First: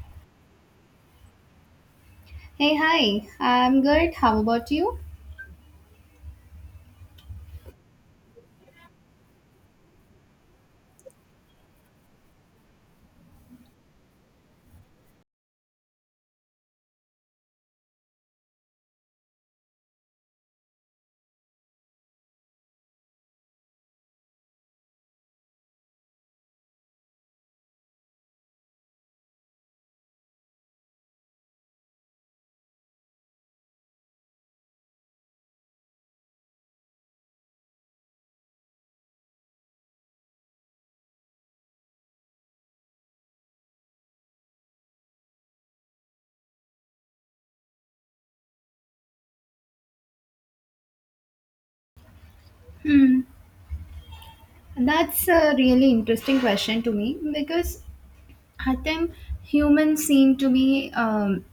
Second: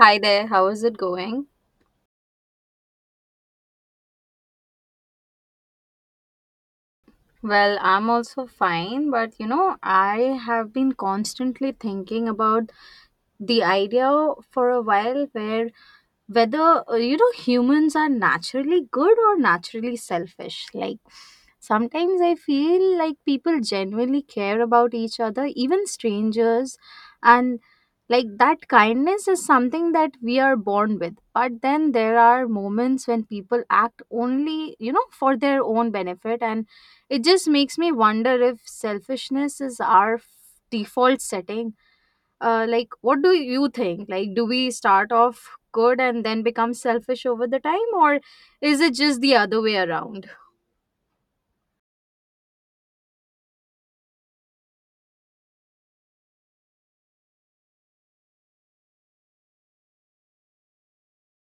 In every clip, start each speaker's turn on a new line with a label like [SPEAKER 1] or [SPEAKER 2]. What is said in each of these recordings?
[SPEAKER 1] Hi there, how is it going?
[SPEAKER 2] Hey, hi. I'm good. How about you?
[SPEAKER 1] Well, I'm also fine, but I have been constantly thinking about the idea for a while, where whether humans are naturally good or naturally selfish. Like, sometimes I feel like people genuinely care about each other, even strangers, and like that kindness is something that we are born with. But then there are moments when people act only, for their own benefit, and it just makes me wonder if selfishness is our default setting. Like, what do you think? Like, do we start off good and then become selfish over the time, or is it just the other way around?
[SPEAKER 2] Hmm. That's a really interesting question to me because I think humans seem to be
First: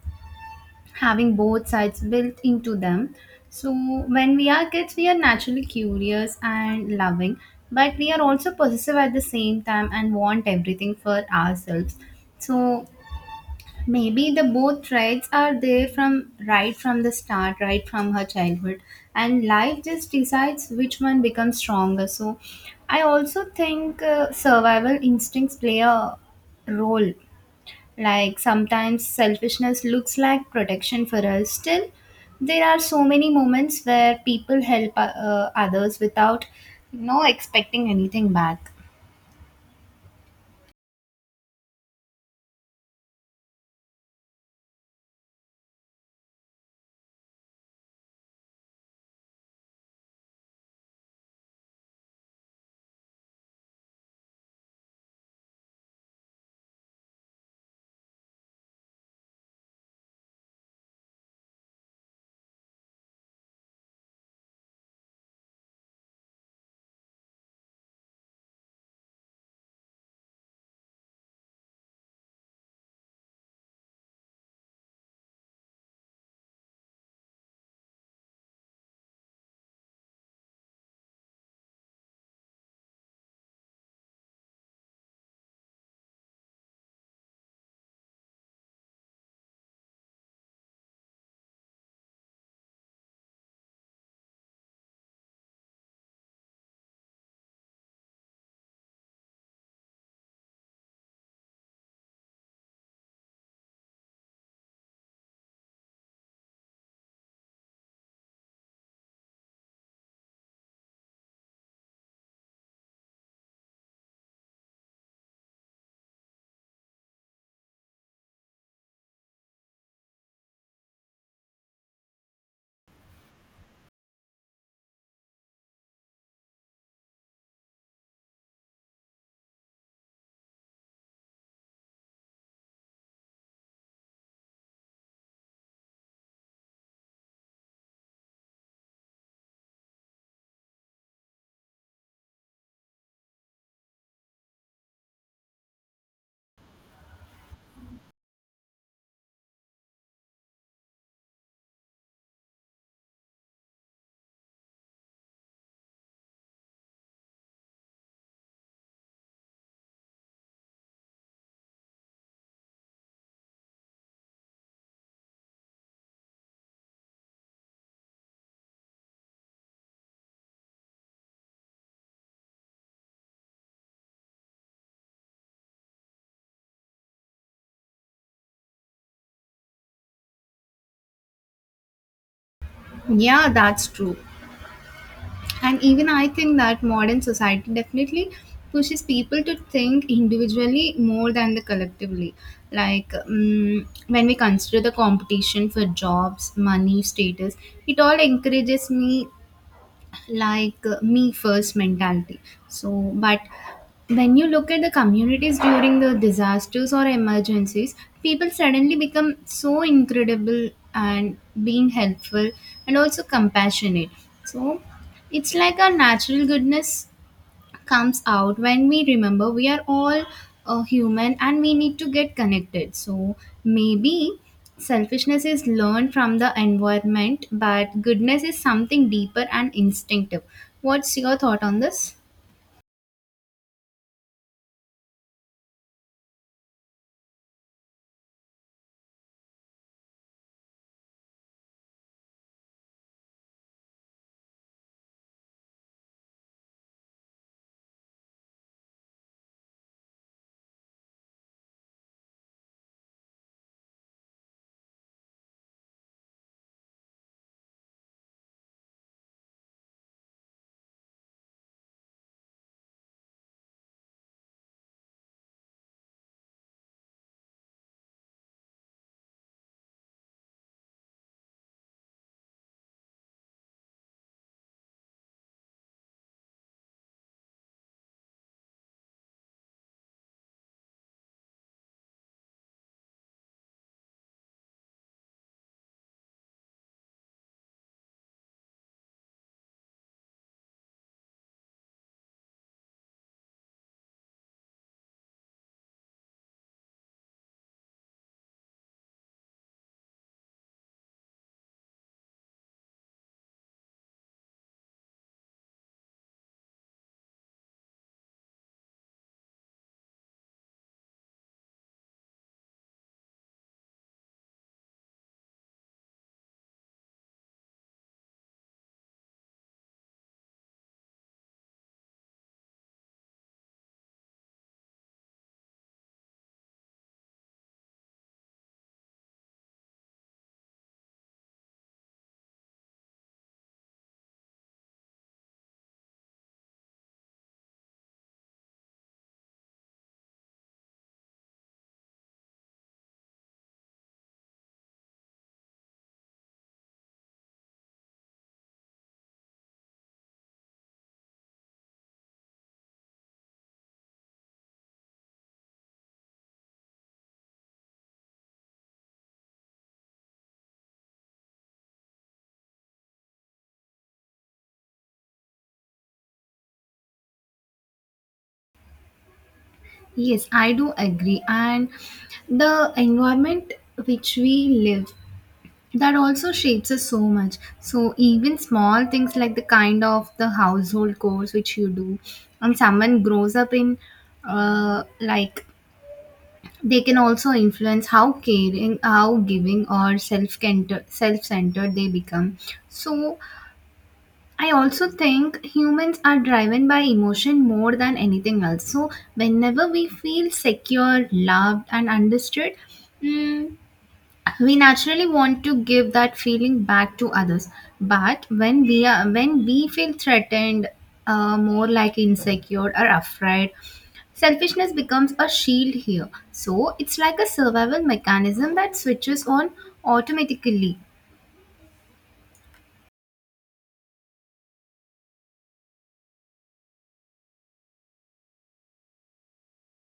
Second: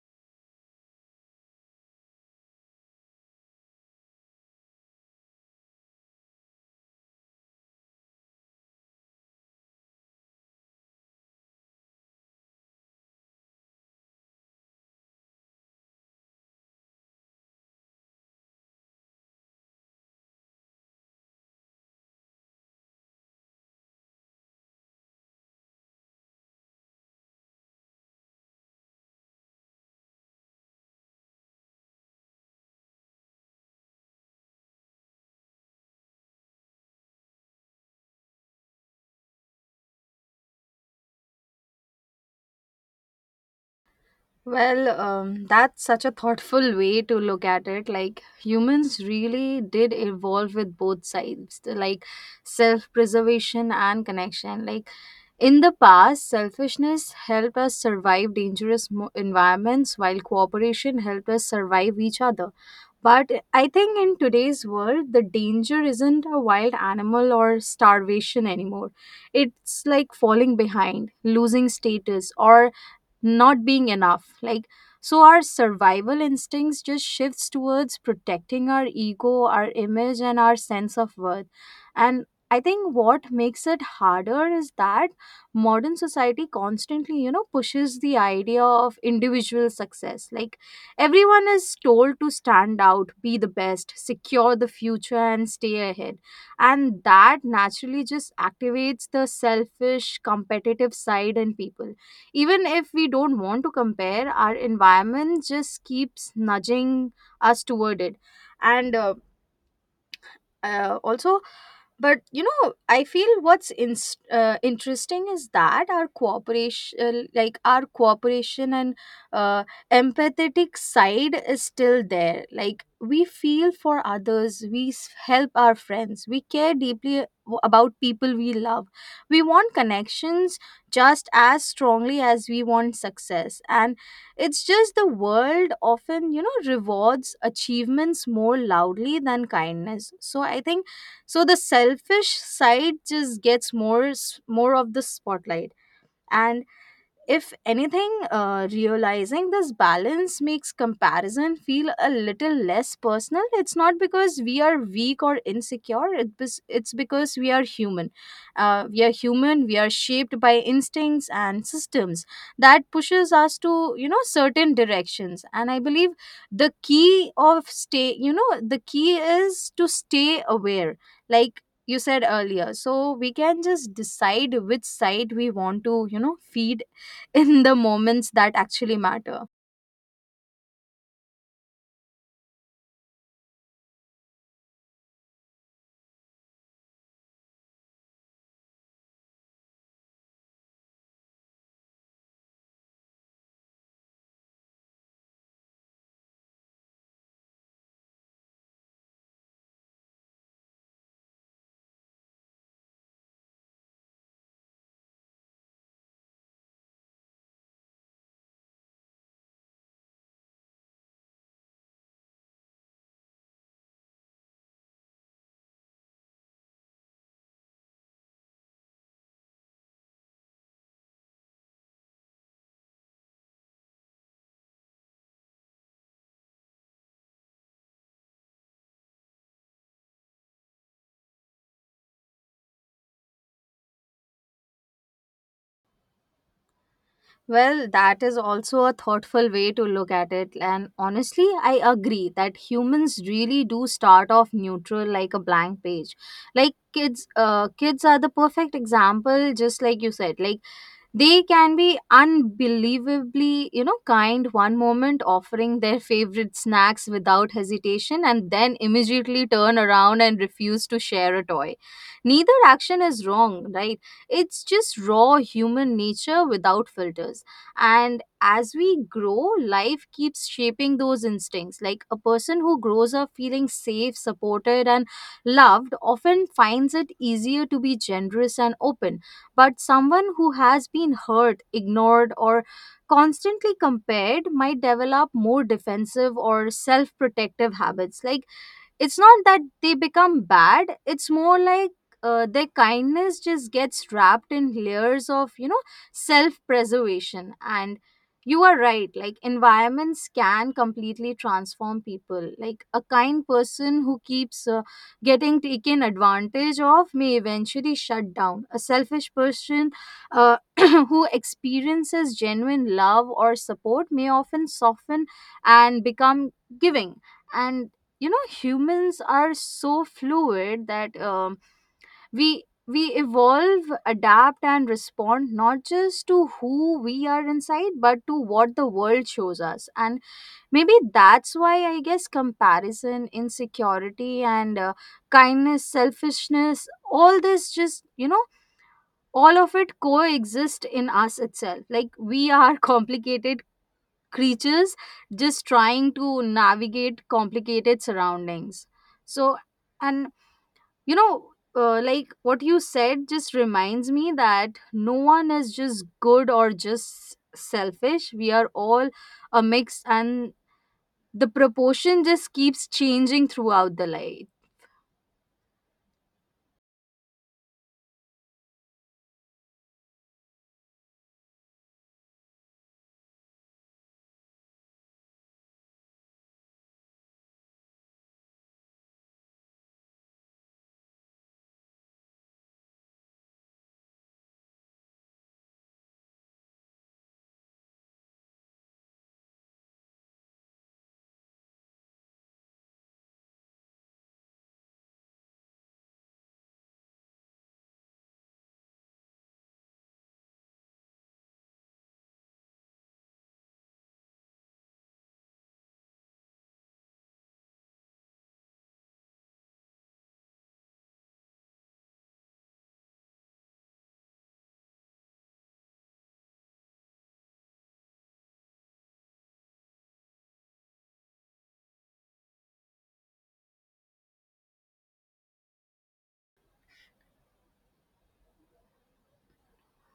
[SPEAKER 2] having both sides built into them. So when we are kids, we are naturally curious and loving, but we are also possessive at the same time and want everything for ourselves. So maybe the both traits are there from right from the start right from her childhood, and life just decides which one becomes stronger. So I also think survival instincts play a role. Like sometimes selfishness looks like protection for us. Still, there are so many moments where people help others without expecting anything back.
[SPEAKER 1] Well, that's such a thoughtful way to look at it. Like, humans really did evolve with both sides, like self preservation and connection. Like, in the past, selfishness helped us survive dangerous environments, while cooperation helped us survive each other. But I think in today's world, the danger isn't a wild animal or starvation anymore. It's like falling behind, losing status, or not being enough. Like, so our survival instincts just shifts towards protecting our ego, our image, and our sense of worth. And I think what makes it harder is that modern society constantly, pushes the idea of individual success. Like, everyone is told to stand out, be the best, secure the future, and stay ahead. And that naturally just activates the selfish competitive side in people. Even if we don't want to compare, our environment just keeps nudging us toward it. And Also, but I feel what's interesting is that our cooperation like our cooperation and uh, empathetic side is still there. Like, we feel for others, we help our friends, we care deeply about people we love. We want connections just as strongly as we want success. And it's just the world often, rewards achievements more loudly than kindness. So I think so the selfish side just gets more of the spotlight. And if anything, realizing this balance makes comparison feel a little less personal. It's not because we are weak or insecure, it's because we are human. We are human, we are shaped by instincts and systems that pushes us to, certain directions. And I believe the key is to stay aware. Like, you said earlier, so we can just decide which side we want to, feed in the moments that actually matter.
[SPEAKER 2] Yeah, that's true. And even I think that modern society definitely pushes people to think individually more than the collectively. Like when we consider the competition for jobs, money, status, it all encourages me, like me first mentality. So, but when you look at the communities during the disasters or emergencies, people suddenly become so incredible and being helpful and also compassionate. So, it's like a natural goodness comes out when we remember we are all human and we need to get connected. So maybe selfishness is learned from the environment, but goodness is something deeper and instinctive. What's your thought on this?
[SPEAKER 1] Well, that is also a thoughtful way to look at it. And honestly, I agree that humans really do start off neutral, like a blank page. Like kids, kids are the perfect example, just like you said. Like, they can be unbelievably, kind one moment, offering their favorite snacks without hesitation, and then immediately turn around and refuse to share a toy. Neither action is wrong, right? It's just raw human nature without filters. And as we grow, life keeps shaping those instincts. Like, a person who grows up feeling safe, supported, and loved often finds it easier to be generous and open. But someone who has been hurt, ignored, or constantly compared might develop more defensive or self protective habits. Like, it's not that they become bad, it's more like their kindness just gets wrapped in layers of, self preservation. And you are right, like environments can completely transform people. Like, a kind person who keeps getting taken advantage of may eventually shut down. A selfish person who experiences genuine love or support may often soften and become giving. And humans are so fluid that we evolve, adapt, and respond not just to who we are inside, but to what the world shows us. And maybe that's why, I guess, comparison, insecurity, and kindness, selfishness, all this just, all of it coexist in us itself. Like, we are complicated creatures, just trying to navigate complicated surroundings. So and you know like what you said just reminds me that no one is just good or just selfish. We are all a mix, and the proportion just keeps changing throughout the life.
[SPEAKER 2] Yes, I do agree. And the environment which we live, that also shapes us so much. So even small things like the kind of the household chores which you do, and someone grows up in, like, they can also influence how caring, how giving or self-centered they become. So I also think humans are driven by emotion more than anything else. So whenever we feel secure, loved and understood, mm, we naturally want to give that feeling back to others. But when we are, when we feel threatened, more like insecure or afraid, selfishness becomes a shield here. So it's like a survival mechanism that switches on automatically.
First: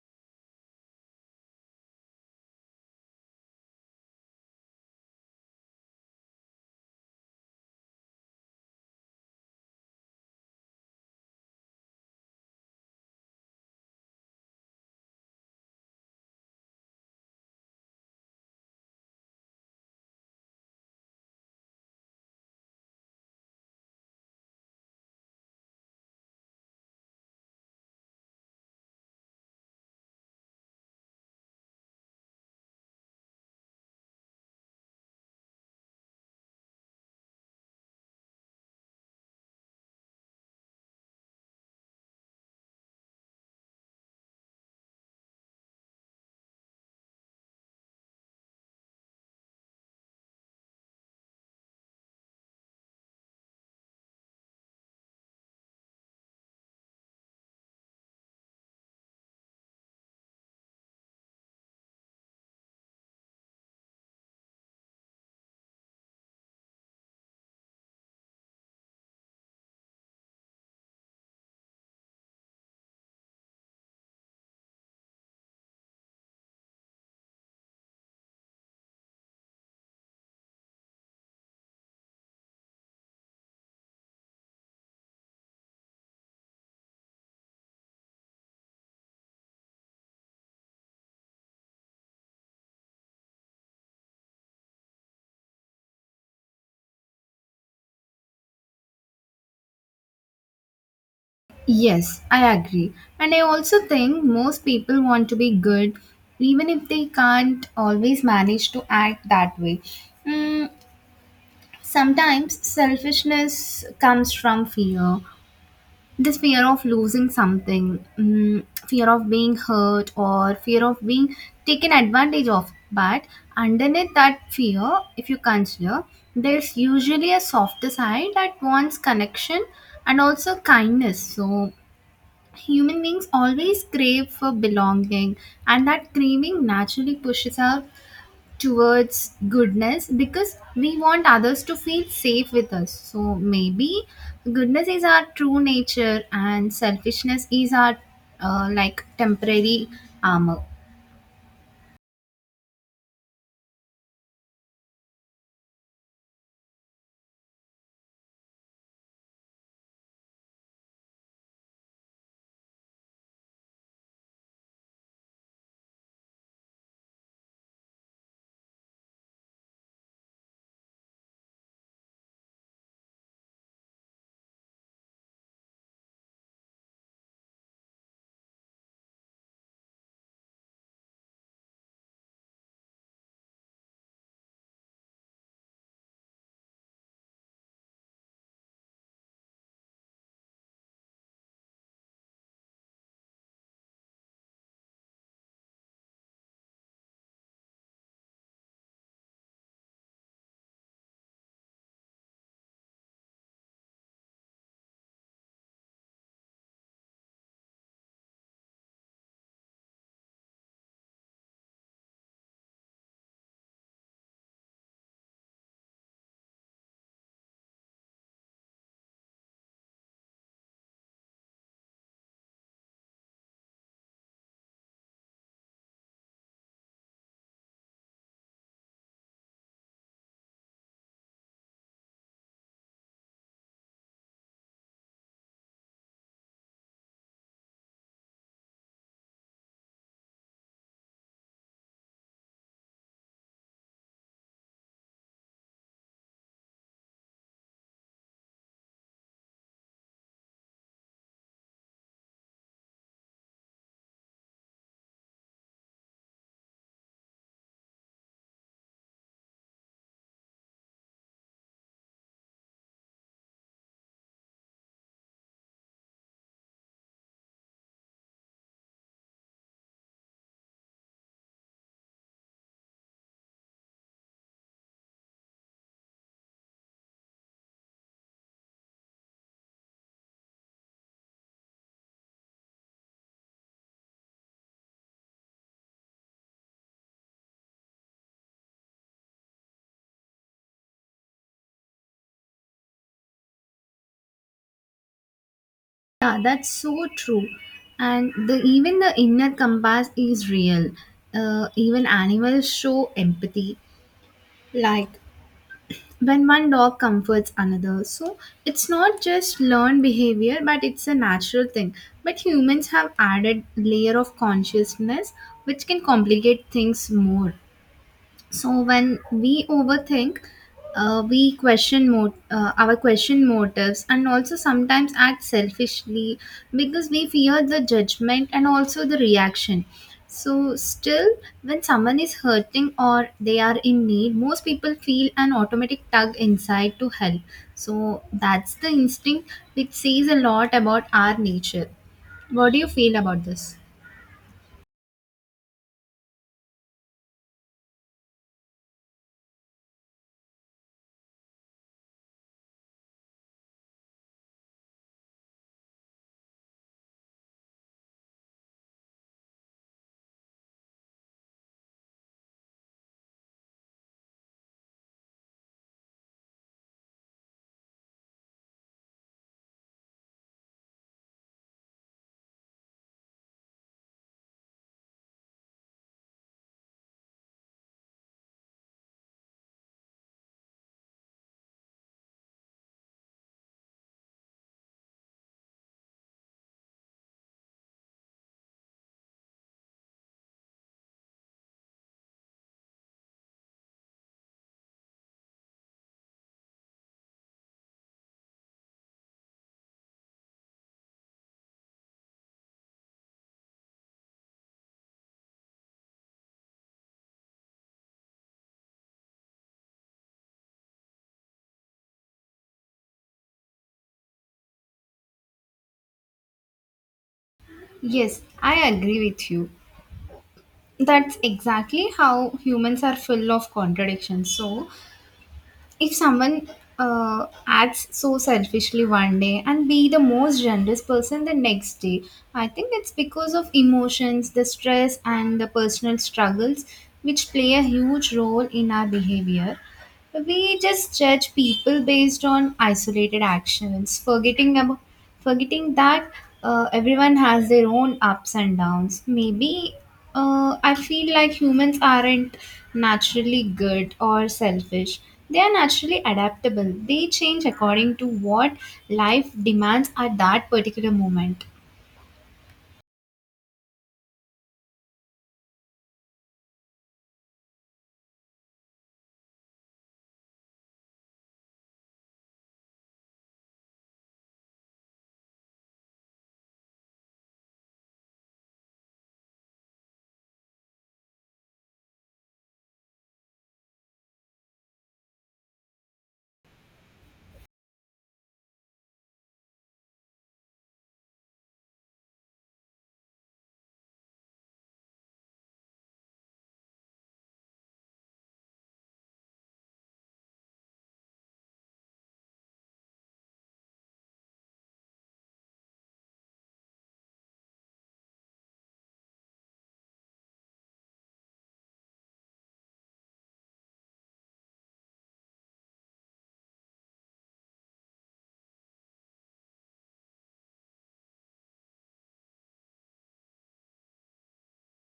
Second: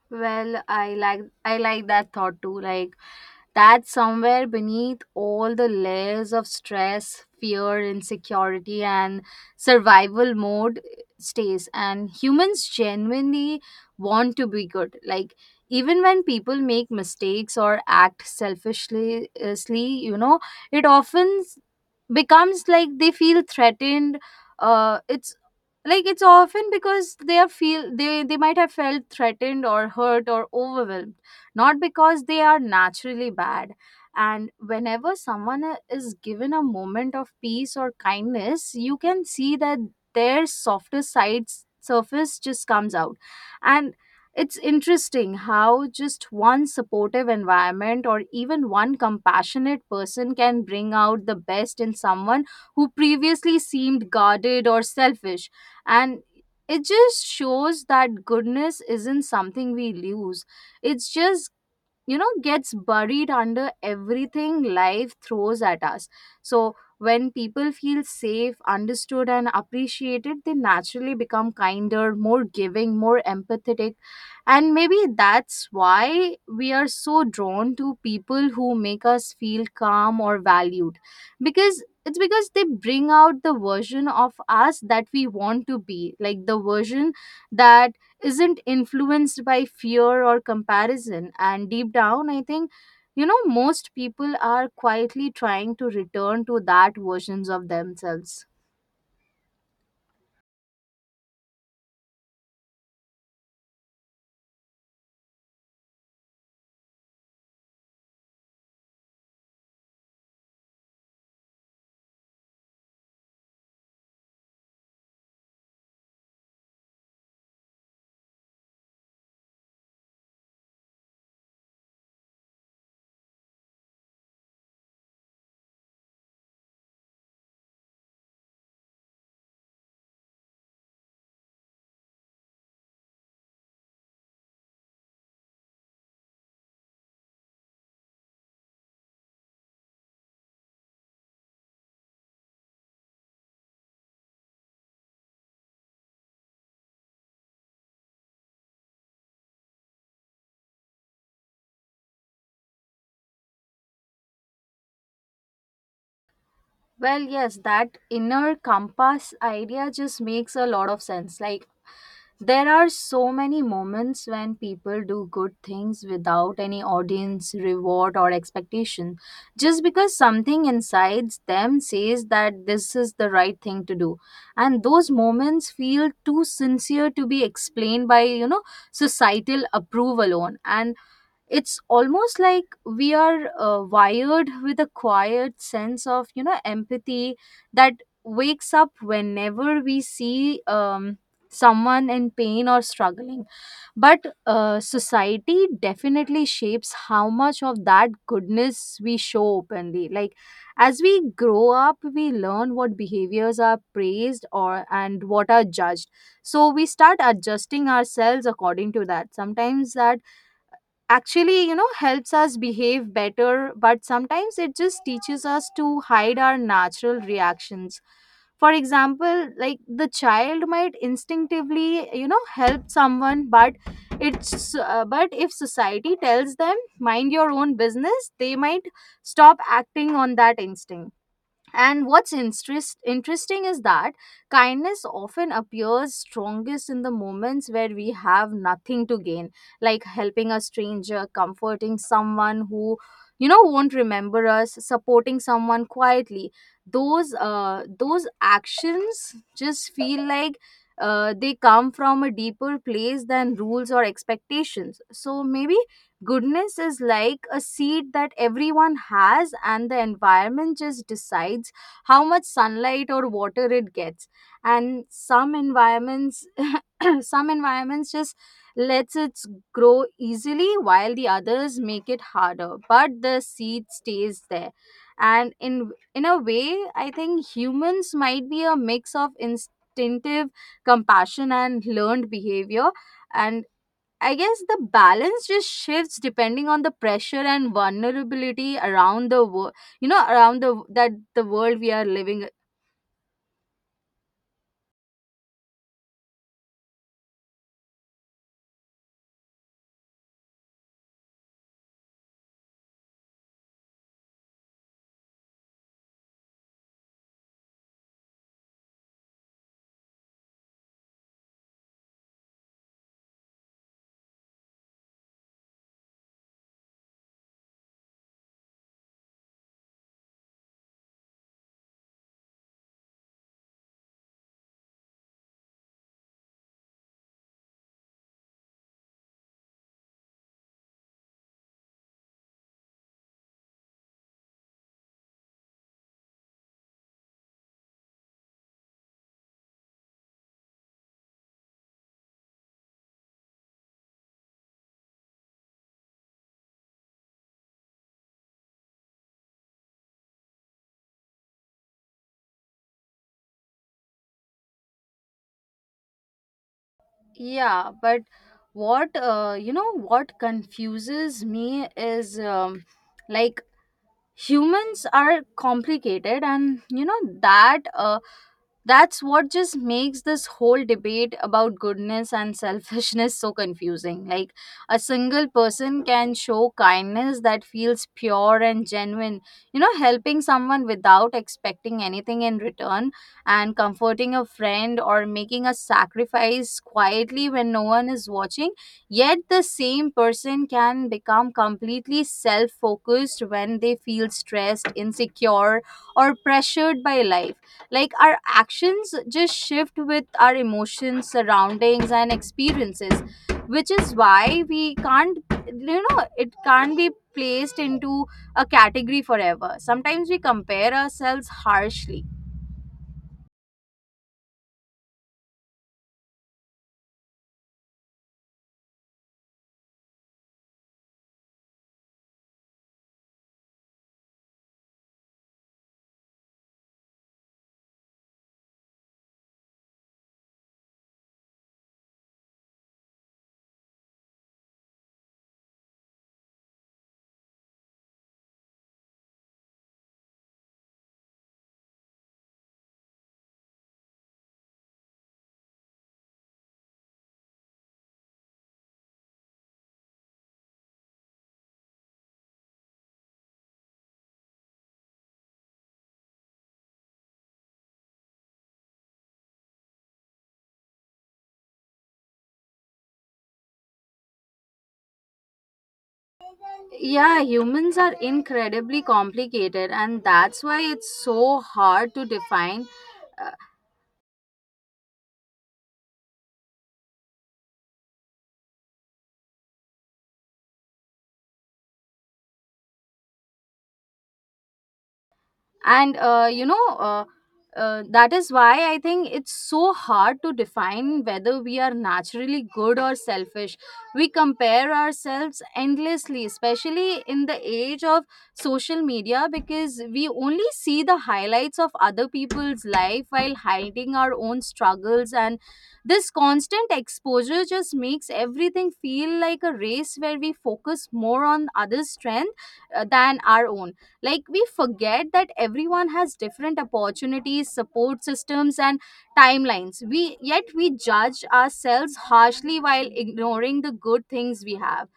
[SPEAKER 1] Well, I like that thought too. Like, that somewhere beneath all the layers of stress, fear, insecurity, and survival mode stays. And humans genuinely want to be good. Like, even when people make mistakes or act selfishly, it often becomes like they feel threatened. Uh, it's it's often because they are feel they might have felt threatened or hurt or overwhelmed, not because they are naturally bad. And whenever someone is given a moment of peace or kindness, you can see that their softer sides surface, just comes out. And it's interesting how just one supportive environment or even one compassionate person can bring out the best in someone who previously seemed guarded or selfish. And it just shows that goodness isn't something we lose, it's just, gets buried under everything life throws at us. So when people feel safe, understood, and appreciated, they naturally become kinder, more giving, more empathetic. And maybe that's why we are so drawn to people who make us feel calm or valued. Because it's because they bring out the version of us that we want to be. Like, the version that isn't influenced by fear or comparison. And deep down, I think, most people are quietly trying to return to that versions of themselves.
[SPEAKER 2] Yes, I agree. And I also think most people want to be good, even if they can't always manage to act that way. Mm, sometimes selfishness comes from fear, this fear of losing something, mm, fear of being hurt, or fear of being taken advantage of. But underneath that fear, if you consider, there's usually a softer side that wants connection and also kindness. So human beings always crave for belonging, and that craving naturally pushes us towards goodness because we want others to feel safe with us. So maybe goodness is our true nature and selfishness is our, like, temporary armor.
[SPEAKER 1] Well, yes, that inner compass idea just makes a lot of sense. Like, there are so many moments when people do good things without any audience, reward, or expectation, just because something inside them says that this is the right thing to do. And those moments feel too sincere to be explained by, societal approval alone. And it's almost like we are wired with a quiet sense of, empathy that wakes up whenever we see someone in pain or struggling. But society definitely shapes how much of that goodness we show openly. Like, as we grow up, we learn what behaviors are praised or, and what are judged. So we start adjusting ourselves according to that. Sometimes that actually, helps us behave better, but sometimes it just teaches us to hide our natural reactions. For example, like, the child might instinctively, help someone, but it's but if society tells them mind your own business, they might stop acting on that instinct. And interesting is that kindness often appears strongest in the moments where we have nothing to gain, like helping a stranger, comforting someone who, won't remember us, supporting someone quietly. Those actions just feel like they come from a deeper place than rules or expectations. So maybe goodness is like a seed that everyone has, and the environment just decides how much sunlight or water it gets. And some environments, some environments just lets it grow easily, while the others make it harder. But the seed stays there. And in a way, I think humans might be a mix of instinctive compassion and learned behavior. And I guess the balance just shifts depending on the pressure and vulnerability around the world, around the that the world we are living.
[SPEAKER 2] Yeah, that's so true. And the even the inner compass is real. Even animals show empathy. Like when one dog comforts another. So it's not just learned behavior, but it's a natural thing. But humans have added layer of consciousness which can complicate things more. So when we overthink, our question motives and also sometimes act selfishly because we fear the judgment and also the reaction. So still, when someone is hurting or they are in need, most people feel an automatic tug inside to help. So that's the instinct which says a lot about our nature. What do you feel about this?
[SPEAKER 1] Yeah, but what what confuses me is, like, humans are complicated, and that's what just makes this whole debate about goodness and selfishness so confusing. Like, a single person can show kindness that feels pure and genuine, helping someone without expecting anything in return, and comforting a friend or making a sacrifice quietly when no one is watching. Yet the same person can become completely self focused when they feel stressed, insecure, or pressured by life. Like, our actions just shift with our emotions, surroundings, and experiences, which is why we can't, it can't be placed into a category forever. Sometimes we compare ourselves harshly.
[SPEAKER 2] Yes, I agree with you. That's exactly how humans are full of contradictions. So, if someone acts so selfishly one day and be the most generous person the next day, I think it's because of emotions, the stress, and the personal struggles which play a huge role in our behavior. We just judge people based on isolated actions, forgetting that everyone has their own ups and downs. Maybe I feel like humans aren't naturally good or selfish. They are naturally adaptable. They change according to what life demands at that particular moment.
[SPEAKER 1] Yeah, humans are incredibly complicated, and that's why it's so hard to define. Uh, and you know That is why I think it's so hard to define whether we are naturally good or selfish. We compare ourselves endlessly, especially in the age of social media, because we only see the highlights of other people's life while hiding our own struggles. And this constant exposure just makes everything feel like a race where we focus more on others strength than our own. Like, we forget that everyone has different opportunities, support systems, and timelines. We, yet we judge ourselves harshly while ignoring the good things we have.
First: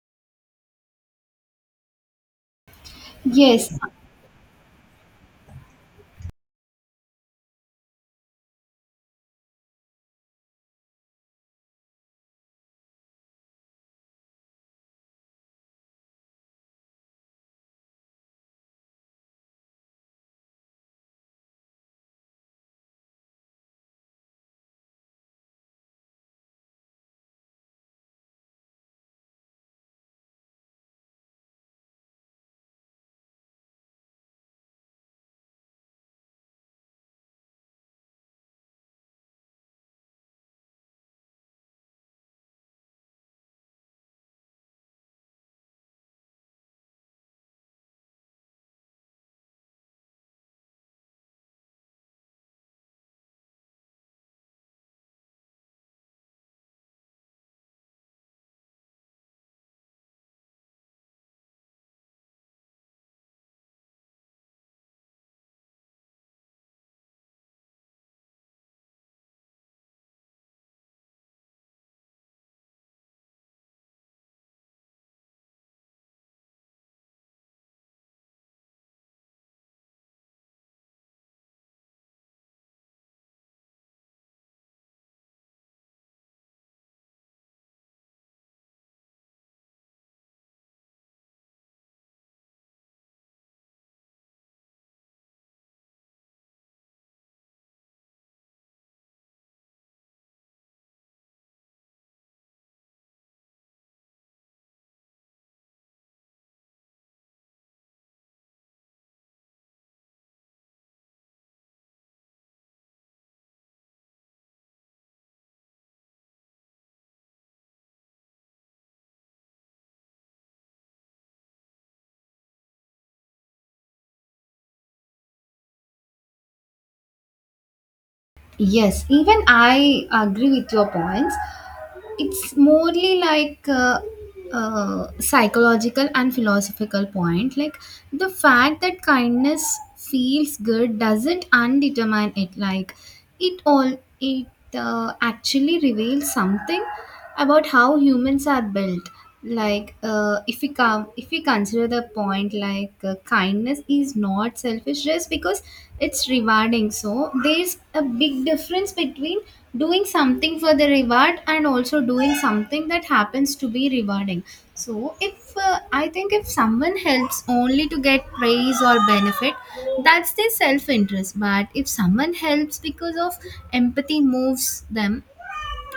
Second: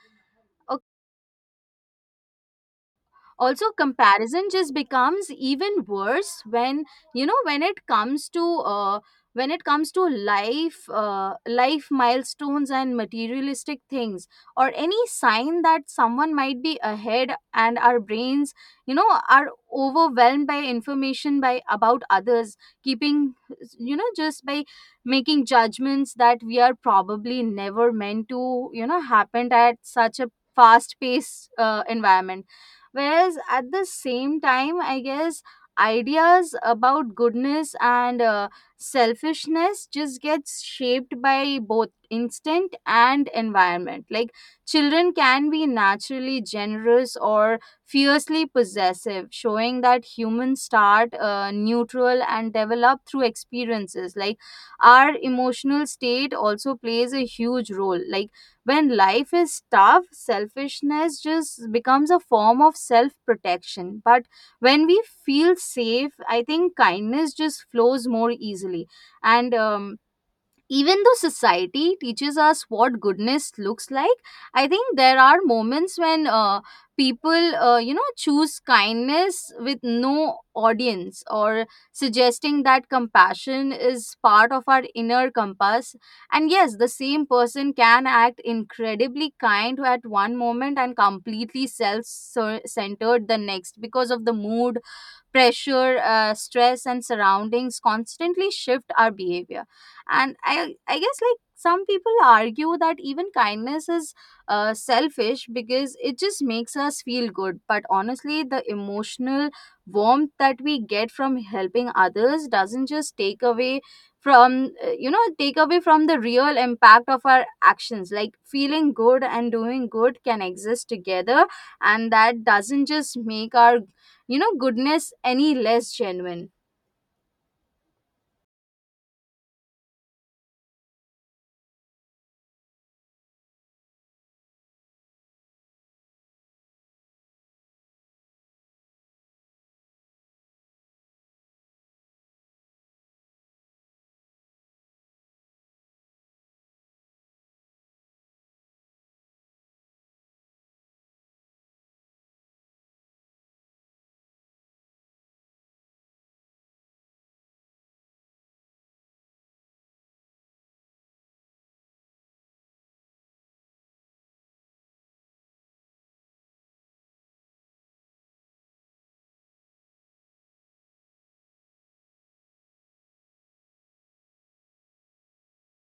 [SPEAKER 1] Also
[SPEAKER 2] Yes,
[SPEAKER 1] comparison just becomes even worse when you know when it comes to when it comes to life milestones and materialistic things, or any sign that someone might be ahead, and our brains are overwhelmed by information by about others, keeping, you know just by making judgments that we are probably never meant to happened at such a fast paced environment. Whereas at the same time, I guess ideas about goodness and selfishness just gets shaped by both instinct and environment. Like, children can be naturally generous or fiercely possessive, showing that humans start neutral and develop through experiences. Like, our emotional state also plays a huge role. Like, when life is tough, selfishness just becomes a form of self protection. But when we feel safe, I think kindness just flows more easily. And Even though society teaches us what goodness looks like, I think there are moments when people choose kindness with no audience, or suggesting that compassion is part of our inner compass. And yes, the same person can act incredibly kind at one moment and completely self-centered the next, because of the mood, pressure, stress, and surroundings constantly shift our behavior. And I guess, like, some people argue that even kindness is selfish because it just makes us feel good. But honestly, the emotional warmth that we get from helping others doesn't just take away from take away from the real impact of our actions. Like, feeling good and doing good can exist together, and that doesn't just make our goodness any less genuine.
[SPEAKER 2] yes. Even I agree with your points. It's morely like, psychological and philosophical point. Like the fact that kindness feels good doesn't undetermine it. Like it actually reveals something about how humans are built. Like if we consider the point, like, kindness is not selfish just because it's rewarding. So there's a big difference between doing something for the reward and also doing something that happens to be rewarding. So if I think if someone helps only to get praise or benefit, that's their self interest. But if someone helps because of empathy, moves them,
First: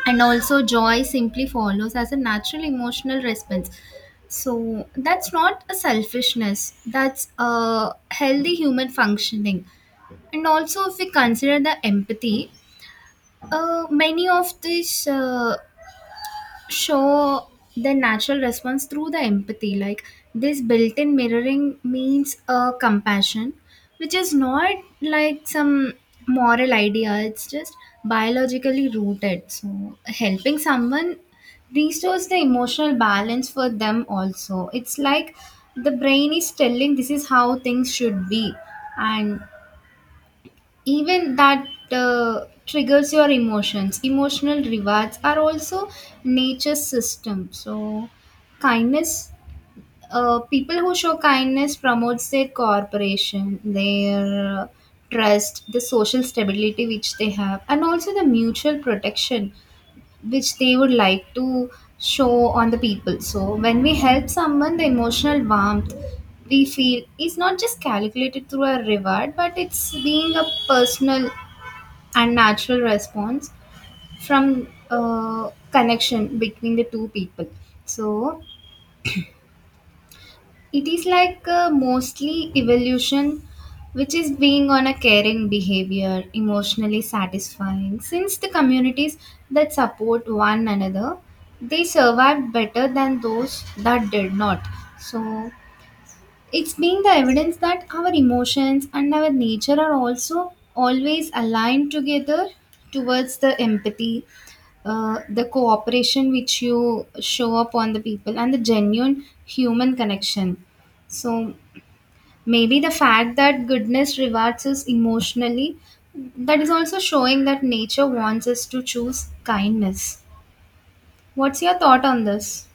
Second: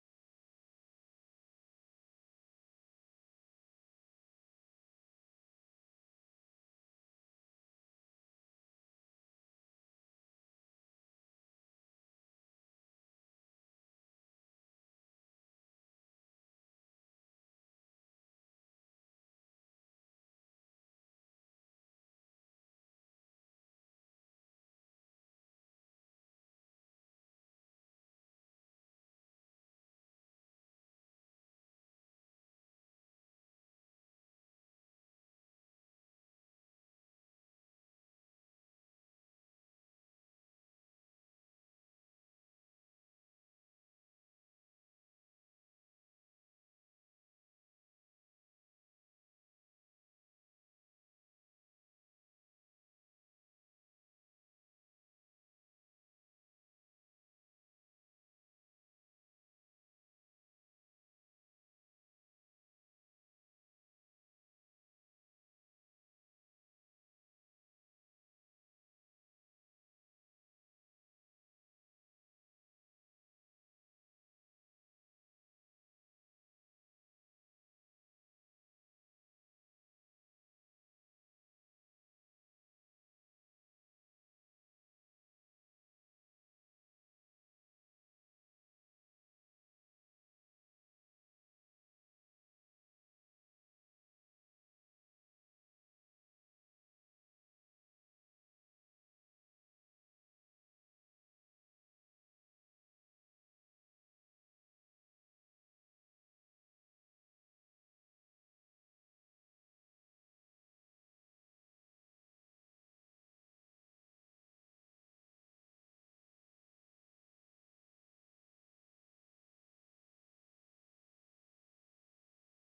[SPEAKER 2] and also joy simply follows as a natural emotional response, so that's not a selfishness, that's a healthy human functioning. And also if we consider the empathy, many of these show the natural response through the empathy. Like this built-in mirroring means a compassion, which is not like some moral idea, it's just biologically rooted. So helping someone restores the emotional balance for them. Also, it's like the brain is telling this is how things should be. And even that triggers your emotions, emotional rewards are also nature's system. So kindness, people who show kindness promotes their cooperation, their trust, the social stability which they have, and also the mutual protection which they would like to show on the people. So when we help someone, the emotional warmth we feel is not just calculated through a reward, but it's being a personal and natural response from connection between the two people. So it is like, mostly evolution which is being on a caring behavior emotionally satisfying, since the communities that support one another they survived better than those that did not. So it's been the evidence that our emotions and our nature are also always aligned together towards the empathy, the cooperation which you show up on the people, and the genuine human connection. So maybe the fact that goodness rewards us emotionally, that is also showing that nature wants us to choose kindness. What's your thought on this?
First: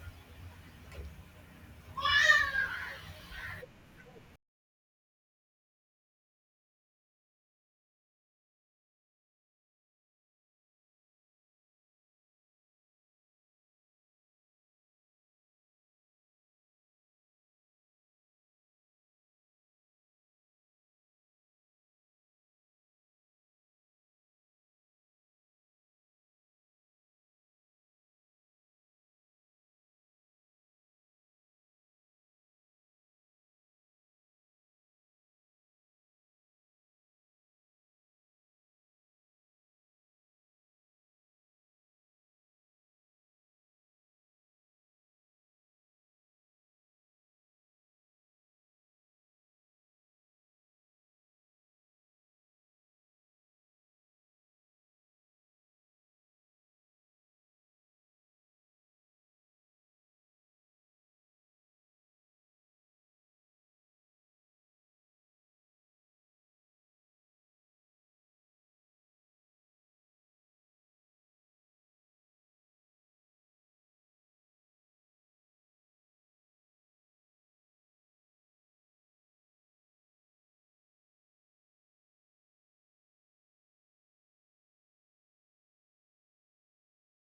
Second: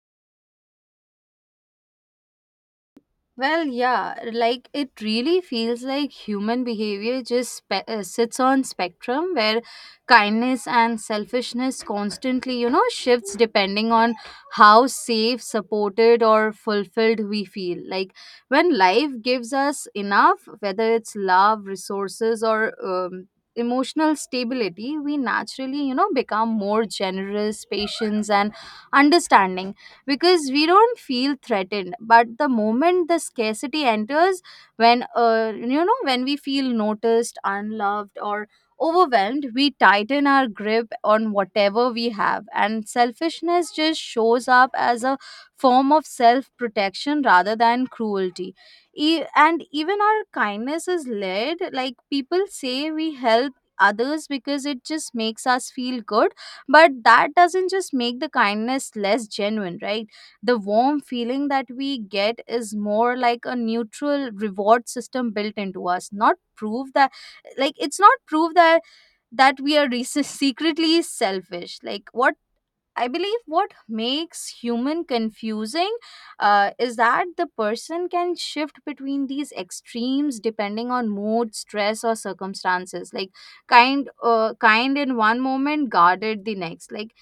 [SPEAKER 1] Well, yeah, like, it really feels like human behavior just sits on spectrum where kindness and selfishness constantly shifts depending on how safe, supported, or fulfilled we feel. Like, when life gives us enough, whether it's love, resources, or emotional stability, we naturally become more generous, patience, and understanding, because we don't feel threatened. But the moment the scarcity enters, when when we feel noticed, unloved, or overwhelmed, we tighten our grip on whatever we have, and selfishness just shows up as a form of self protection rather than cruelty. And even our kindness is led, like, people say we help others because it just makes us feel good, but that doesn't just make the kindness less genuine, right? The warm feeling that we get is more like a neutral reward system built into us, not proof that, like it's not proof that that we are secretly selfish. Like, what I believe, what makes human confusing is that the person can shift between these extremes depending on mood, stress, or circumstances. Like, kind in one moment, guarded the next. Like,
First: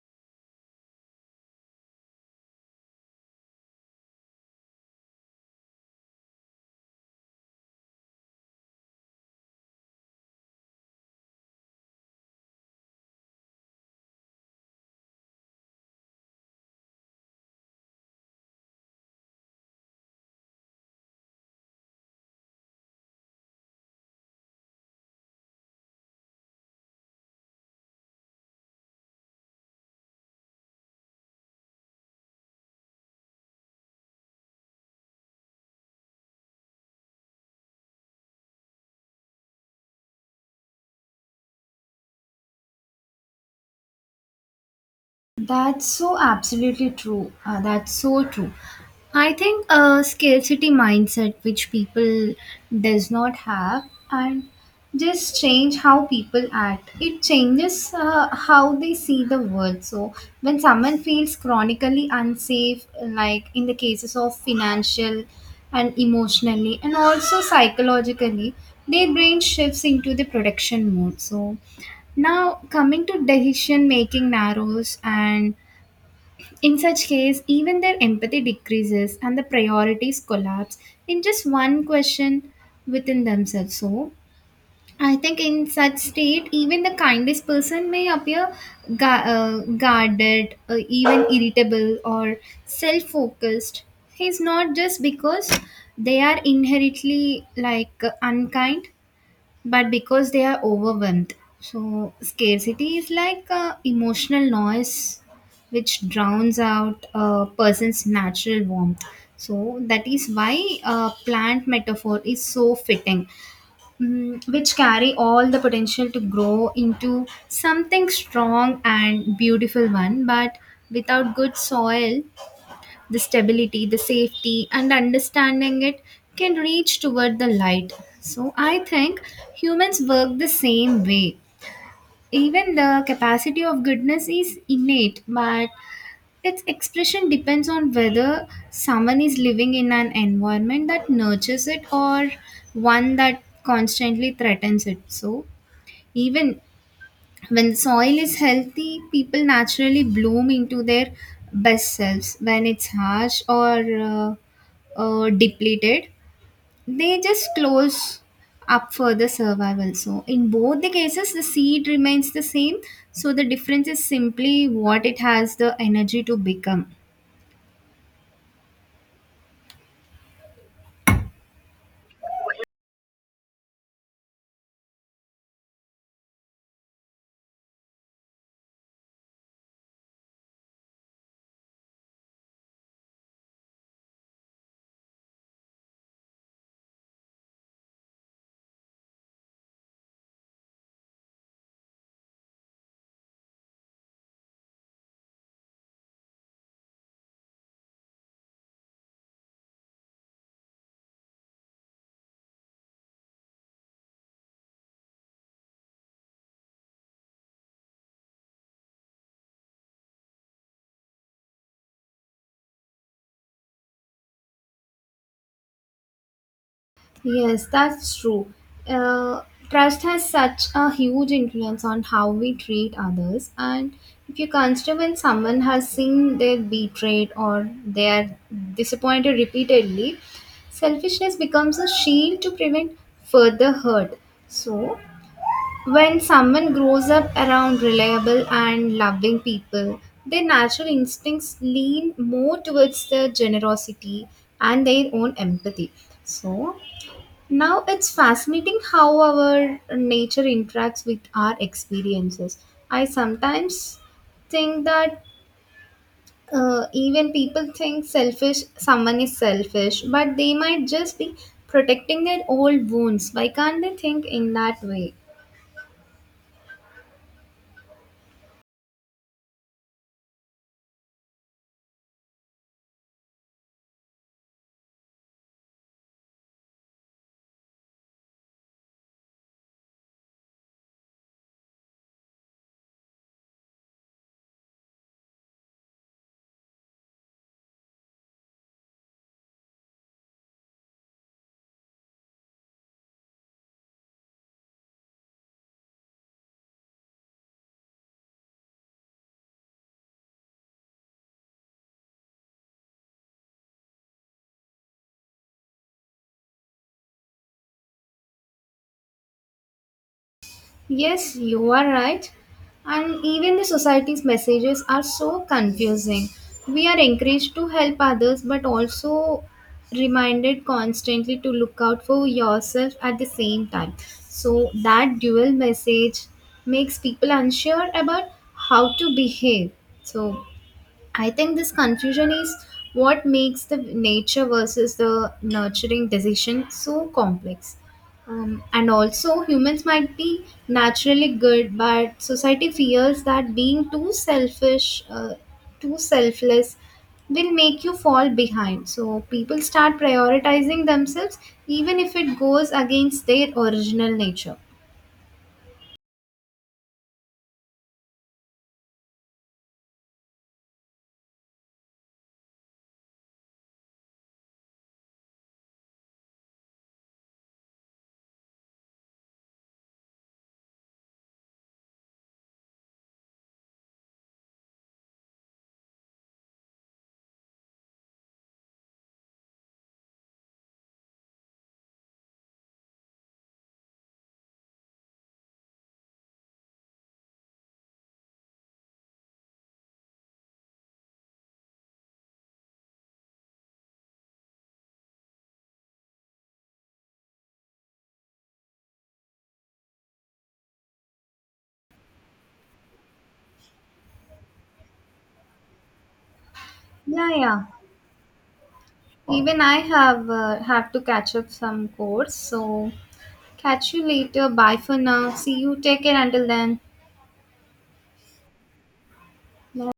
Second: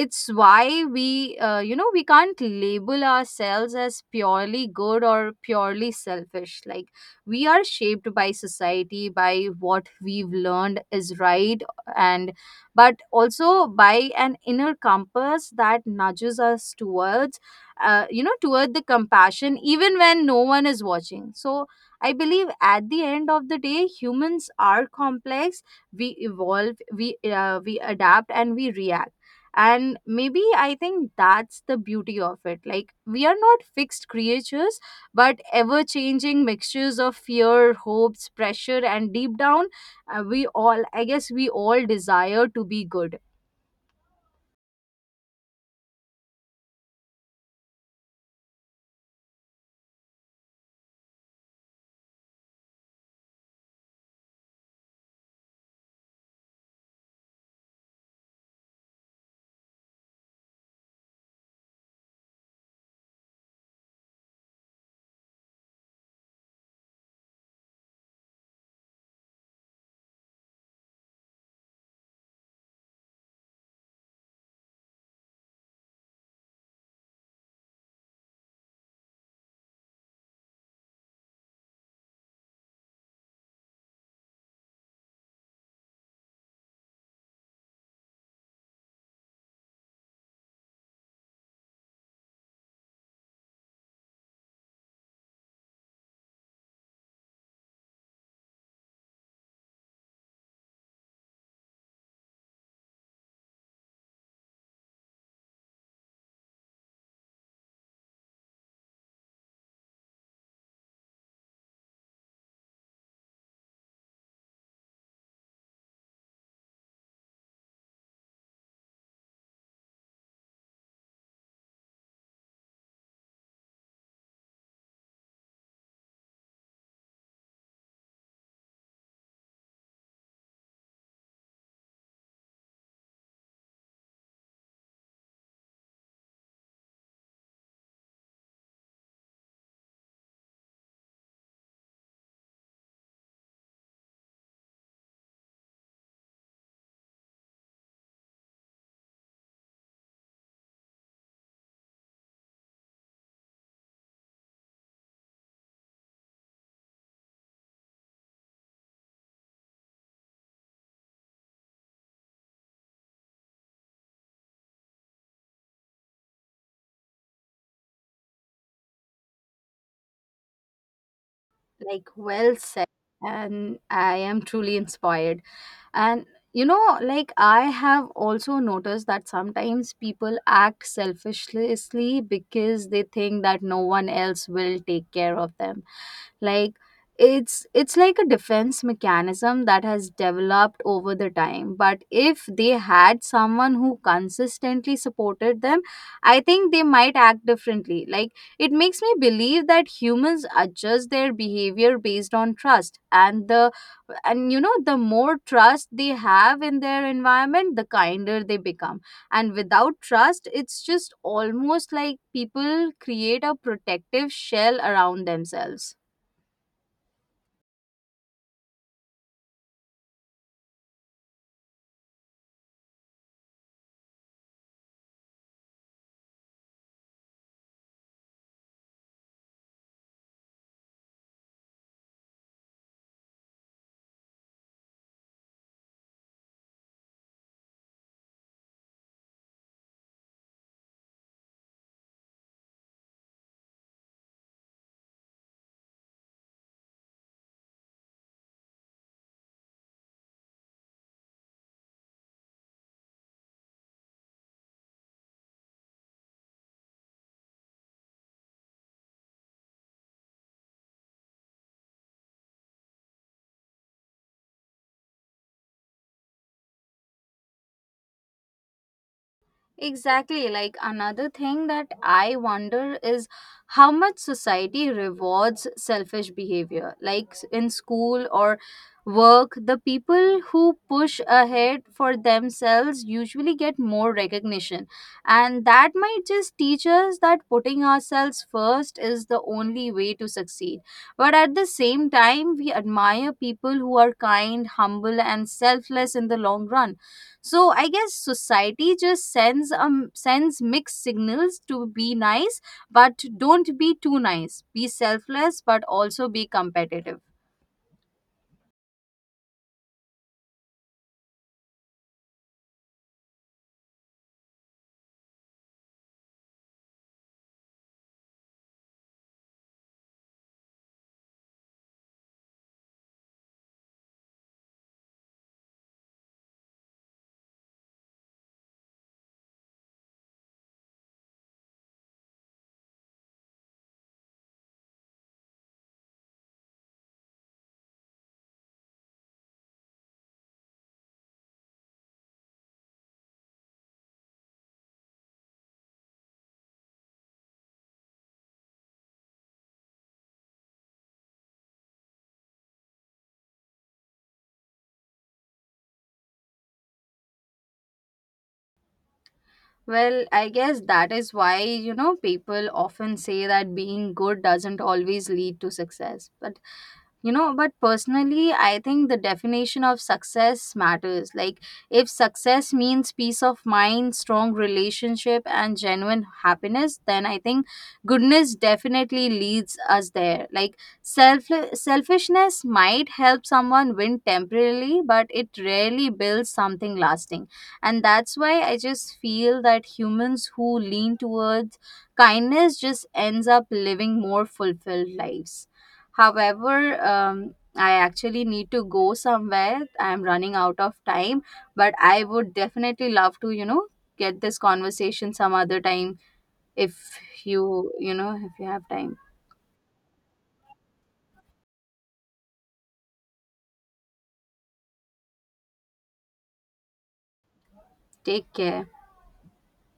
[SPEAKER 1] it's why we we can't label ourselves as purely good or purely selfish. Like, we are shaped by society, by what we've learned is right, and but also by an inner compass that nudges us towards toward the compassion even when no one is watching. So I believe at the end of the day, humans are complex. We evolve, we adapt, and we react. And maybe, I think that's the beauty of it. Like, we are not fixed creatures, but ever changing mixtures of fear, hopes, pressure, and deep down, we all I guess we all desire to be good.
[SPEAKER 2] That's so absolutely true. That's so true. I think a scarcity mindset which people does not have, and just change how people act. It changes how they see the world. So when someone feels chronically unsafe, like in the cases of financial and emotionally and also psychologically, their brain shifts into the protection mode. So now, coming to decision making narrows, and in such case, even their empathy decreases and the priorities collapse in just one question within themselves. So, I think in such state, even the kindest person may appear ga- uh, guarded, even irritable or self-focused. He's not just because they are inherently like unkind, but because they are overwhelmed. So, scarcity is like emotional noise which drowns out a person's natural warmth. So, that is why plant metaphor is so fitting, mm, which carry all the potential to grow into something strong and beautiful one, but without good soil, the stability, the safety, and understanding, it can reach toward the light. So I think humans work the same way. Even the capacity of goodness is innate, but its expression depends on whether someone is living in an environment that nurtures it or one that constantly threatens it. So even when the soil is healthy, people naturally bloom into their best selves. When it's harsh or depleted, they just close up for the survival. So in both the cases the seed remains the same. So the difference is simply what it has the energy to become.
[SPEAKER 1] Like, well said, and I am truly inspired. And you know, like, I have also noticed that sometimes people act selfishly because they think that no one else will take care of them. Like, it's like a defense mechanism that has developed over the time. But if they had someone who consistently supported them, I think they might act differently. Like, it makes me believe that humans adjust their behavior based on trust, and the and, you know, the more trust they have in their environment, the kinder they become. And without trust, it's just almost like people create a protective shell around themselves.
[SPEAKER 2] Yes, that's true. Uh, trust has such a huge influence on how we treat others. And if you consider when someone has seen their betrayed or they are disappointed repeatedly, selfishness becomes a shield to prevent further hurt. So, when someone grows up around reliable and loving people, their natural instincts lean more towards their generosity and their own empathy. So, now it's fascinating how our nature interacts with our experiences. I sometimes think that even people think selfish, someone is selfish, but they might just be protecting their old wounds. Why can't they think in that way?
[SPEAKER 1] Exactly. Like, another thing that I wonder is how much society rewards selfish behavior. Like, in school or work, the people who push ahead for themselves usually get more recognition. And that might just teach us that putting ourselves first is the only way to succeed. But at the same time, we admire people who are kind, humble, and selfless in the long run. So I guess society just sends mixed signals: to be nice but don't be too nice, be selfless but also be competitive.
[SPEAKER 2] Yes, you are right. And even the society's messages are so confusing. We are encouraged to help others, but also reminded constantly to look out for yourself at the same time. So, that dual message makes people unsure about how to behave. So, I think this confusion is what makes the nature versus the nurturing decision so complex. And also, humans might be naturally good, but society fears that being too selfish, too selfless, will make you fall behind. So, people start prioritizing themselves even if it goes against their original nature.
[SPEAKER 1] Well, I guess that is why, you know, people often say that being good doesn't always lead to success. But you know, but personally, I think the definition of success matters. Like, if success means peace of mind, strong relationship, and genuine happiness, then I think goodness definitely leads us there. Like, selfishness might help someone win temporarily, but it rarely builds something lasting. And that's why I just feel that humans who lean towards kindness just ends up living more fulfilled lives. However, I actually need to go somewhere. I'm running out of time, but I would definitely love to, get this conversation some other time if
[SPEAKER 2] Yeah, yeah.
[SPEAKER 1] you, if you have time.
[SPEAKER 2] Even I have to catch up some course, so catch you later. Bye for now. See you. Take care until then.
[SPEAKER 1] Take care.
[SPEAKER 2] Bye.